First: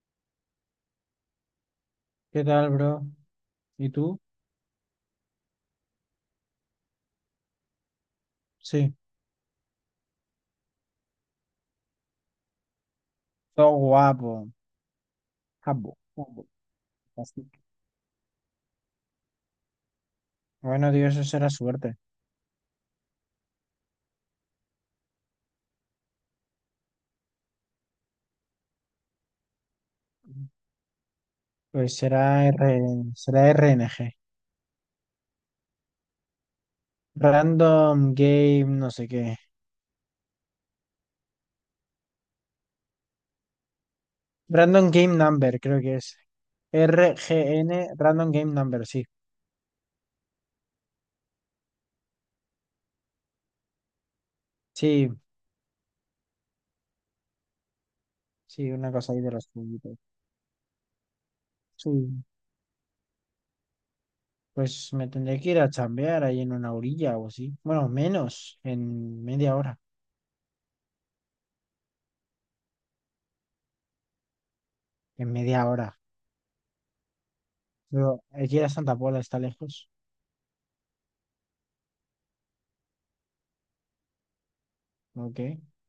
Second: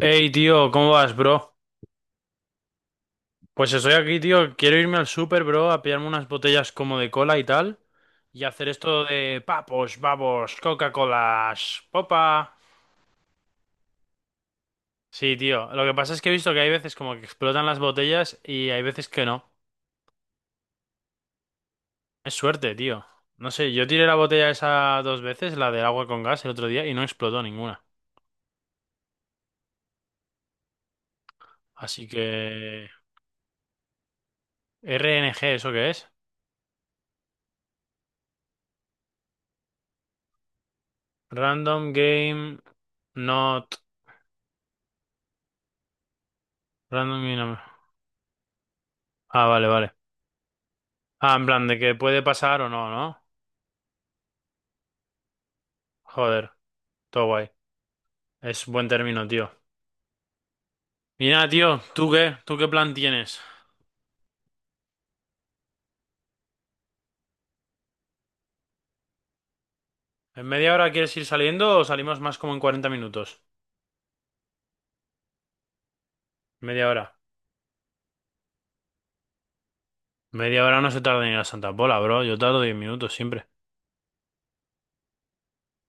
Hey, tío, ¿cómo vas, bro? ¿Qué tal, bro? Pues ¿Y estoy tú? aquí, tío. Quiero irme al super, bro, a pillarme unas botellas como de cola y tal. Y hacer Sí, esto de papos, babos, Coca-Colas, popa. todo guapo, Sí, tío. Lo que guapo, pasa es que he guapo, visto que hay veces como que así. explotan las botellas y hay veces que no. Bueno, Dios, eso será suerte. Es suerte, tío. No sé, yo tiré la botella esa dos veces, la del agua con gas, el otro día, y no explotó ninguna. Pues Así que... será RNG. RNG, ¿eso qué es? Random Game, no sé qué. Random Game Not... Random Game Number, creo que es. Random Game... RGN, Random Game Number, sí. Ah, vale, vale. Ah, en plan, de que puede pasar o no, ¿no? Sí, Joder, todo guay. Es sí, buen una cosa ahí término, de los tío. juguitos. Y nada, tío, Sí. ¿tú qué? ¿Tú qué plan tienes? Pues me tendré que ir a chambear ahí en una orilla o así. Bueno, menos, en media hora. ¿En media hora quieres ir saliendo o salimos más como en 40 minutos? En media hora. Media hora. Pero aquí a Santa Pola está lejos. Media hora no se tarda ni ir a Santa Pola, bro. Yo tardo 10 minutos siempre. Ok.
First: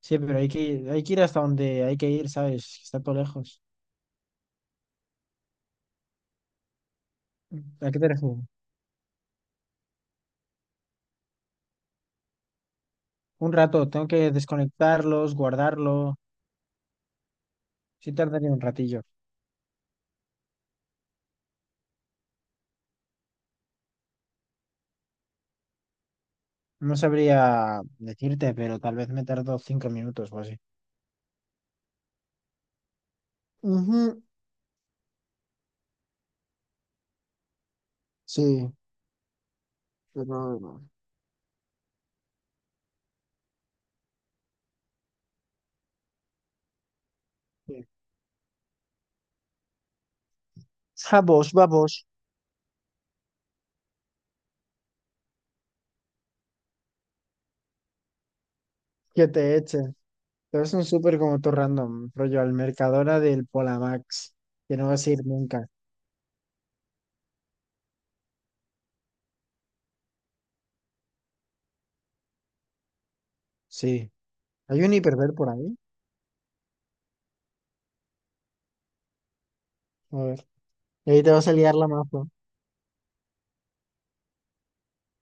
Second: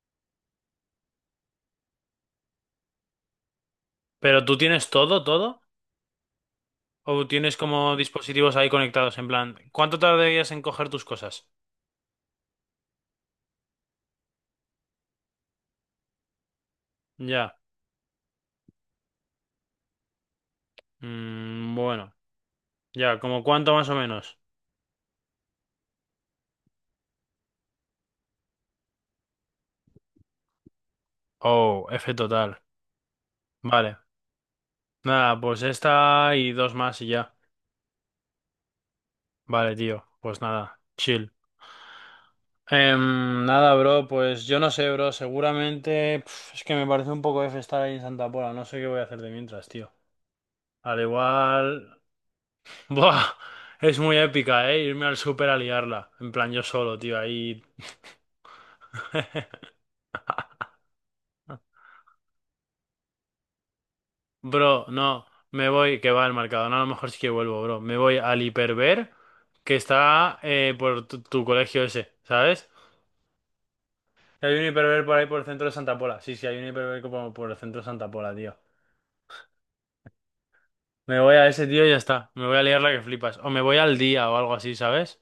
Sí, pero hay que ir hasta donde hay que ir, ¿sabes? Está todo lejos. ¿Pero tú tienes todo, todo? ¿O tienes ¿A como qué te refieres? dispositivos ahí conectados? En plan, ¿cuánto tardarías en coger tus cosas? Un rato, tengo que desconectarlos, guardarlo. Ya. Sí tardaría un ratillo. Mm, bueno. Ya, ¿como cuánto más o menos? No sabría decirte, pero tal vez me tardo 5 minutos o así. Oh, F total. Vale. Ujú, Nada, pues esta y dos más y ya. sí, Vale, tío. pero Pues nada, no. chill. Nada, bro, pues yo no sé, bro. Seguramente pf, es que me parece un poco F estar Sí. ahí en Santa Pola. No sé qué voy a hacer de mientras, tío. Al Vamos, igual. vamos. Buah, es muy épica, ¿eh? Irme al súper a liarla. En plan, yo solo, tío, ahí. Que te echen. Pero es un súper como todo random, rollo al Mercadona del Polamax, que Bro, no vas a ir no. nunca. Me voy, que va al mercado. No, a lo mejor sí que vuelvo, bro. Me voy al Hiperver, que está por tu colegio ese, ¿sabes? Sí. Hay un ¿Hay un hiperver por ahí hiperver por el por centro de ahí? Santa Pola. Sí, sí, hay un hiperver como por el centro de Santa Pola, tío. A ver. Y Me ahí te voy a vas a ese liar tío la y ya más. está. Me voy a liar la que flipas. O me voy al día o algo así, ¿sabes?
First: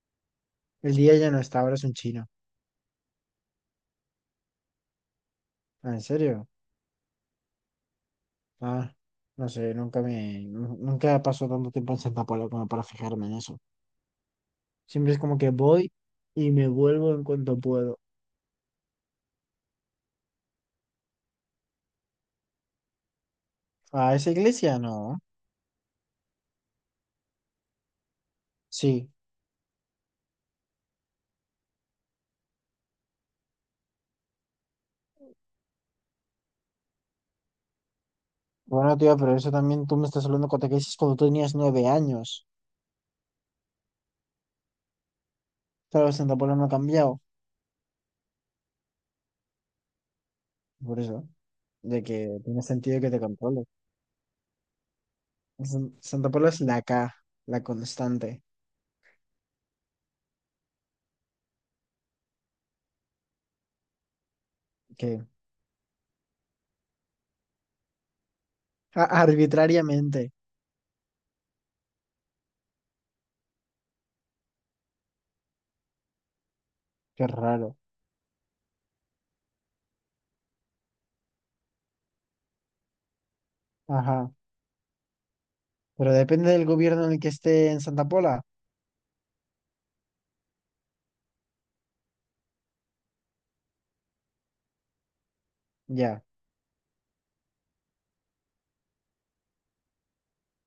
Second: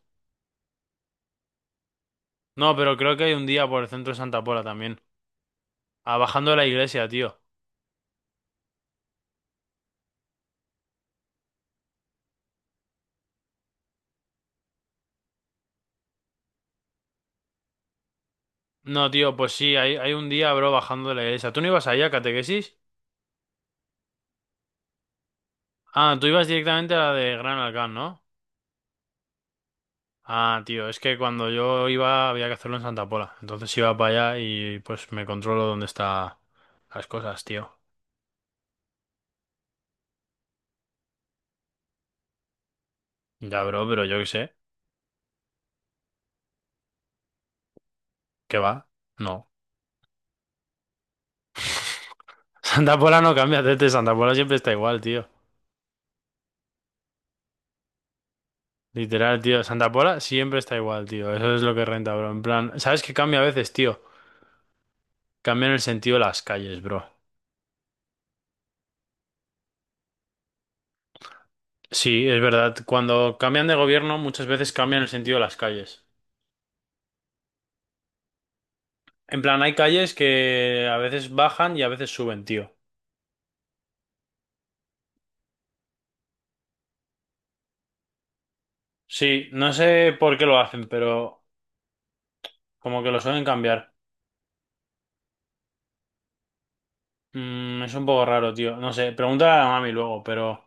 El día ya no está, ahora es un chino. No, pero creo que hay un día por el centro de Santa Pola también. Ah, ¿en Ah, serio? bajando de la iglesia, tío. Ah, no sé, nunca me, nu- nunca pasó tanto tiempo en Santa Paula como para fijarme en eso. Siempre es como que voy y me vuelvo en cuanto puedo. No, tío, pues sí, hay un día, bro, bajando de la iglesia. ¿Tú no ibas ahí a catequesis? ¿A esa iglesia? No. Ah, tú ibas directamente a la de Gran Alcán, ¿no? Sí. Ah, tío, es que cuando yo iba había que hacerlo en Santa Pola. Entonces iba para allá y pues me controlo dónde está las cosas, tío. Bueno, tío, pero eso también tú me estás hablando cuando te dices cuando tú tenías 9 años. Ya, bro, pero yo qué sé. Claro, Santa Paula no ha cambiado. ¿Qué va? No. Por eso, de que tiene Santa sentido que te Pola no controle. cambia, Tete. Santa Pola siempre está igual, tío. Santa Paula es la K, la constante, Literal, tío. Santa Pola siempre está igual, tío. Eso es lo que renta, bro. En plan, ¿sabes qué cambia a veces, tío? que Cambian el sentido de las calles, bro. Arbitrariamente. Sí, es verdad. Cuando cambian de gobierno, muchas veces cambian el sentido de las calles. Qué raro. En plan, hay calles que a veces bajan y a veces suben, tío. Ajá. Pero depende del gobierno en el que esté en Santa Pola. Sí, no sé por qué lo hacen, pero como que lo suelen cambiar. Ya, Es un poco raro, tío. No sé, pregúntale a la mami luego, pero...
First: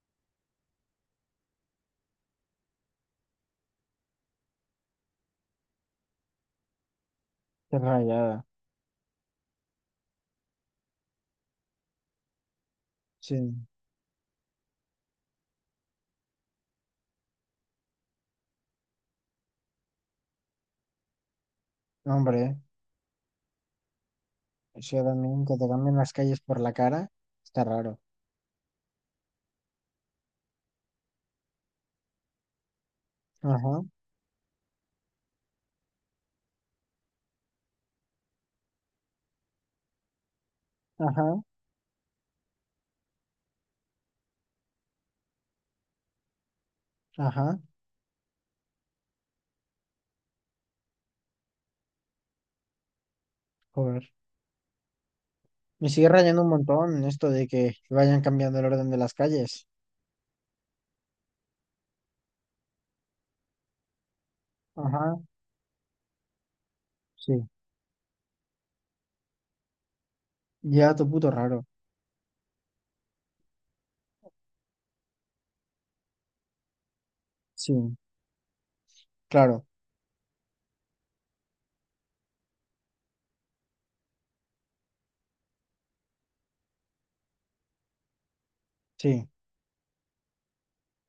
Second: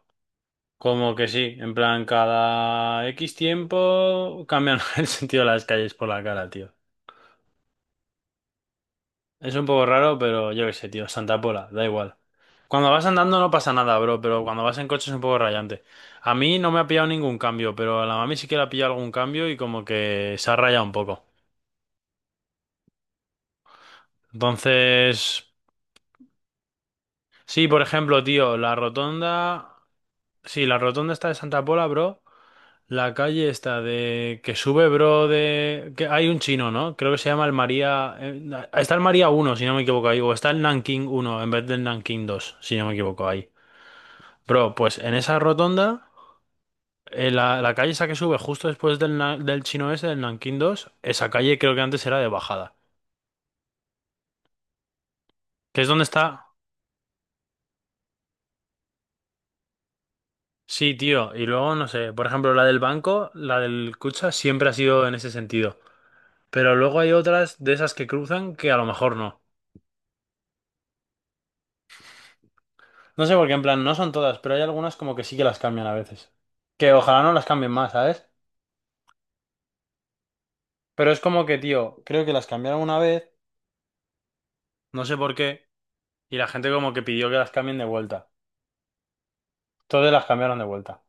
Como que sí, en plan, cada X tiempo cambian el sentido de las calles por la cara, tío. qué rayada. Es un poco raro, pero yo qué sé, tío, Santa Pola, da igual. Cuando vas Sí, andando no pasa nada, bro, pero cuando vas en coche es un poco rayante. A mí no me ha pillado ningún cambio, pero a la mami sí que le ha pillado algún cambio y como que se ha rayado un poco. hombre, sí, también Entonces, que te cambien las calles por la cara, está sí, por raro. ejemplo, tío, la rotonda... Sí, la rotonda está de Santa Pola, bro. La calle está Ajá, de que sube, bro, de que hay un chino, ¿no? Creo que se llama el María está el María 1, si no me equivoco ahí, o está el Nanking 1 ajá, en vez del Nanking 2, si no me equivoco ahí. Bro, pues en esa rotonda, ajá. la calle esa que sube justo después del, del chino ese, del Nanking 2, esa calle creo que antes era de bajada, Joder. que es Me donde sigue rayando está. un montón esto de que vayan cambiando el orden de las calles. Sí, tío, y luego no sé, por ejemplo, la del banco, la del Kutxa siempre ha sido en Ajá, ese sentido, pero luego hay sí. otras de esas que cruzan que a lo mejor no. Ya, tu puto raro. No sé por qué, en plan, no son todas, pero hay algunas como que sí que las cambian a veces. Que ojalá no las cambien Sí, más, ¿sabes? claro, Pero es como que, tío, creo que las cambiaron una vez, no sé por qué, y la gente como que pidió que las cambien de vuelta. sí. Todas las cambiaron de vuelta.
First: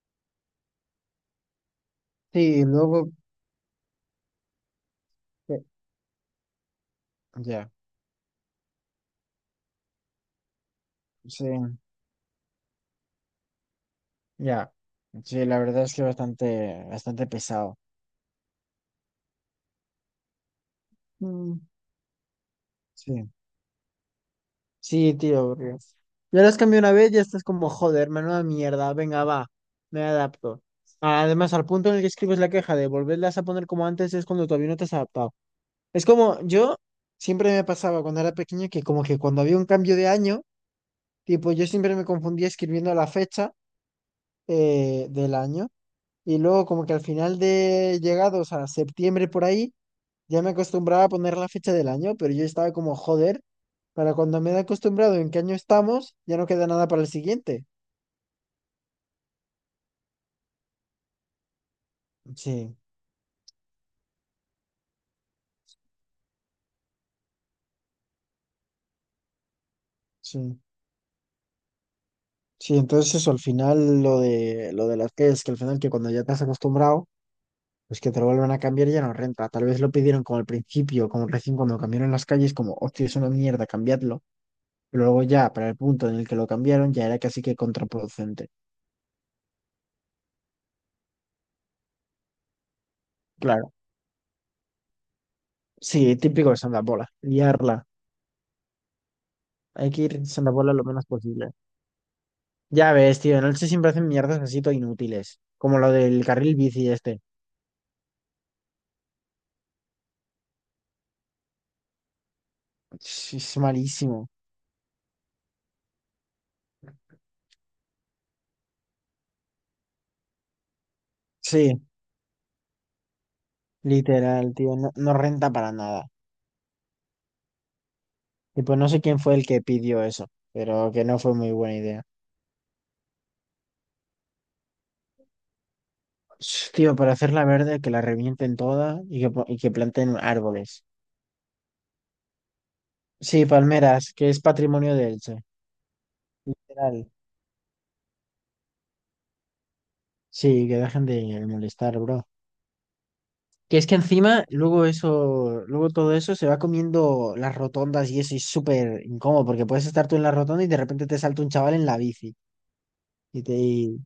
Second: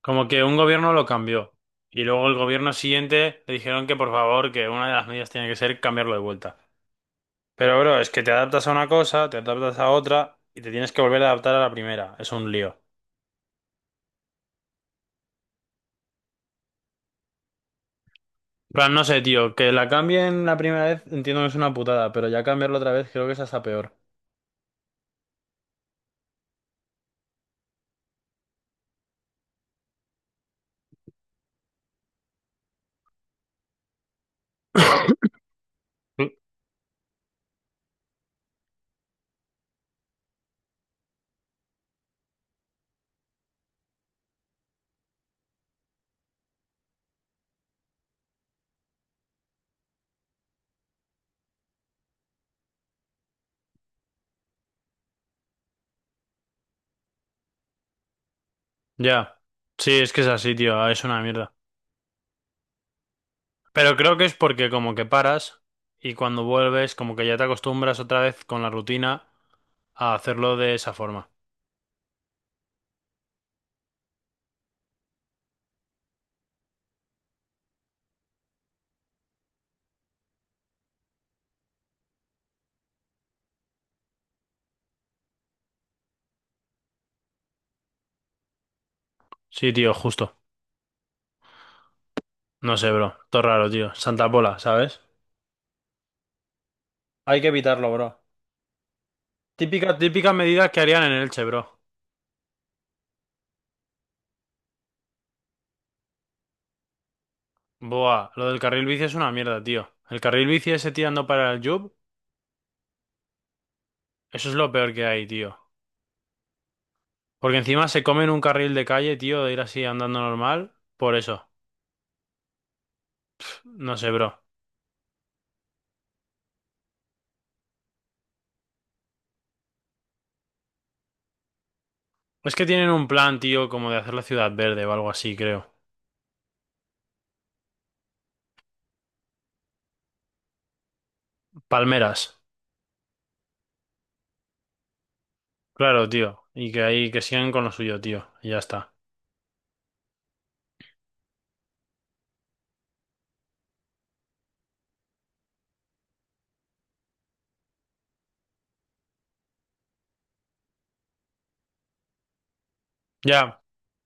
Como que un gobierno lo cambió. Y luego el Sí, y gobierno luego. siguiente le dijeron que por favor, que una de las medidas tiene que eh, ser cambiarlo de vuelta. Ya, Pero, bro, es que te adaptas a una cosa, te adaptas a otra, y te tienes que volver a sí, adaptar a la primera. Es un lío. ya. Sí, la verdad es que bastante, bastante pesado. Plan, no sé, tío, que la cambien la primera vez entiendo que es Mm, una putada, pero ya cambiarlo otra vez creo sí. que es hasta peor. Sí, tío, porque ya las cambié una vez, ya estás como, joder, menuda mierda, venga, va, me adapto. Además, al punto en el que escribes la queja de volverlas a poner como antes es cuando todavía no te has adaptado. Es Mm. como, yo siempre me pasaba cuando era pequeño que como que cuando había un cambio de año, tipo, yo siempre me confundía escribiendo la fecha del año y luego como que al final de llegados a septiembre por ahí, ya me acostumbraba a poner la fecha del año, pero yo estaba como, joder, para cuando me he acostumbrado en qué año estamos, ya no queda nada para el siguiente. Ya. Sí, es que es así, tío, ah, es una mierda. Sí, Pero creo que es porque como que paras y cuando vuelves como que ya te acostumbras otra vez con la rutina a hacerlo sí. de esa forma. Sí, entonces eso, al final lo de las que es que al final que cuando ya te has acostumbrado, pues que te lo vuelvan a cambiar ya no renta. Tal vez lo pidieron como al principio, como recién cuando cambiaron las calles, como, hostia, es una mierda, cambiadlo. Pero luego ya, para el punto en el que lo cambiaron, ya era casi que contraproducente. Sí, tío, justo. No sé, bro. Todo raro, Claro. tío. Santa Pola, ¿sabes? Sí, típico de Santa Hay que liarla. evitarlo, bro. Hay Típica, que ir en típica Santa medida que lo harían menos en Elche, posible. bro. Ya ves, tío, en el se siempre hacen mierdas así todo inútiles, como lo del carril bici este. Buah, lo del carril bici es una mierda, tío. El carril bici ese tirando para el Jub, Sí, es malísimo. eso es lo peor que hay, tío. Porque encima se comen un carril de calle, tío, de ir así andando normal. Por eso. Sí, No sé, bro. literal, tío, no, no renta para nada. Y pues no sé quién fue el que pidió eso, pero que no fue muy buena idea. Es que tienen un plan, tío, como de hacer la ciudad verde o algo así, creo. Sh, tío, para hacerla verde, que la revienten toda y que planten árboles. Palmeras. Sí, palmeras, que es patrimonio de Elche. Claro, tío. Y que Literal. ahí que sigan con lo suyo, tío. Y ya está. Sí, que dejen de molestar, bro. Que es que encima, luego eso, luego todo eso se va comiendo las rotondas y eso y es súper incómodo, porque puedes estar tú en la rotonda y de repente te salta un chaval en la bici y te Ya. y,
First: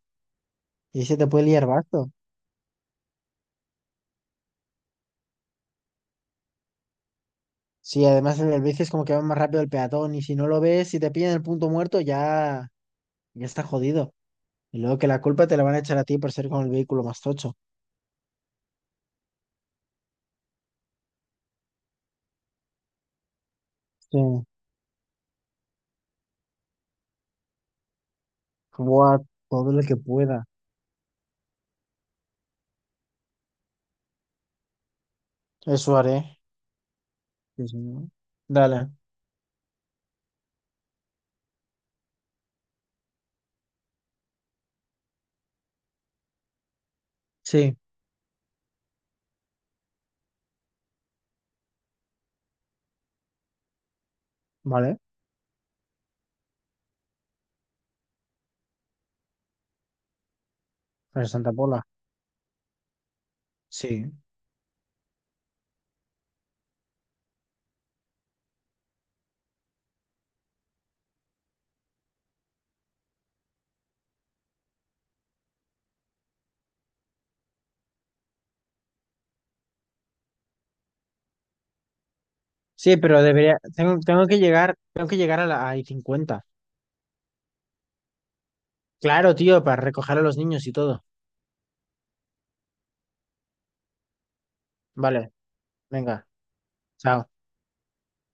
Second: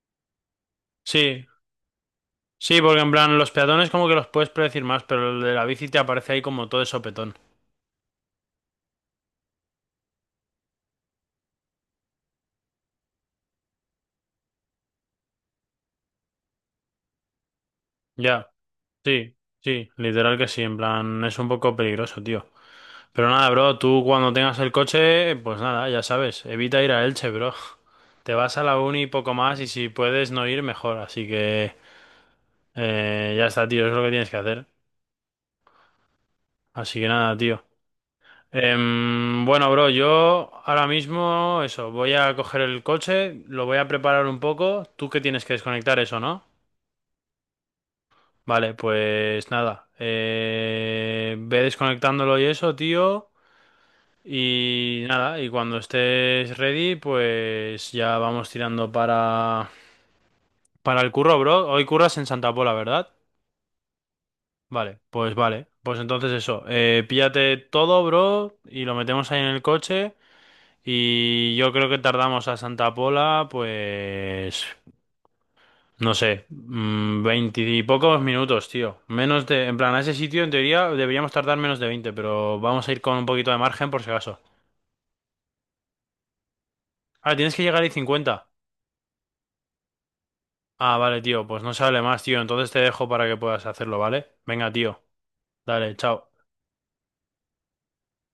y se te puede Sí. liar basto. Sí, porque en plan, los peatones como que los puedes predecir más, pero el de la bici te aparece ahí como todo de sopetón. Sí, además el bici es como que va más rápido el peatón y si no lo ves, si te pillan el punto muerto, ya, ya está jodido. Y luego que la culpa te la van a echar a ti por ser con el vehículo más tocho. Ya. Sí. Sí. Literal que sí. En plan, es un poco peligroso, tío. Pero nada, bro, tú cuando Sí, tengas el coche, pues nada, ya sabes, evita ir a Elche, bro. Te vas a la uni y buah, poco más y todo lo si que puedes pueda. no ir, mejor. Así que ya está, tío, es lo que tienes que hacer. Eso haré. Así que nada, tío. Sí, sí, ¿no? Dale. Bueno, bro, yo ahora mismo, eso, voy a coger el coche, lo voy a preparar un poco. Tú que tienes que desconectar eso, ¿no? Sí, Vale, pues nada. Ve desconectándolo y eso, tío. vale. Y nada, y cuando estés ready, pues ya vamos tirando para el Para curro, Santa bro. Pola. Hoy curras en Santa Pola, ¿verdad? Sí. Vale. Pues entonces eso, píllate todo, bro, y lo metemos ahí en el coche. Y yo creo que tardamos a Santa Pola, pues, no sé, veinte y pocos minutos, tío. Menos de, en plan, a ese sitio en teoría deberíamos tardar menos de veinte, pero vamos a Sí, ir con pero un poquito debería, de margen tengo, por si tengo que acaso. llegar, tengo que llegar a la a 50. Ah, tienes que llegar ahí cincuenta. Claro, tío, para recoger a los niños y Ah, todo. vale, tío, pues no se hable más, tío. Entonces te dejo para que puedas hacerlo, ¿vale? Venga, tío. Vale, Dale, venga, chao. chao.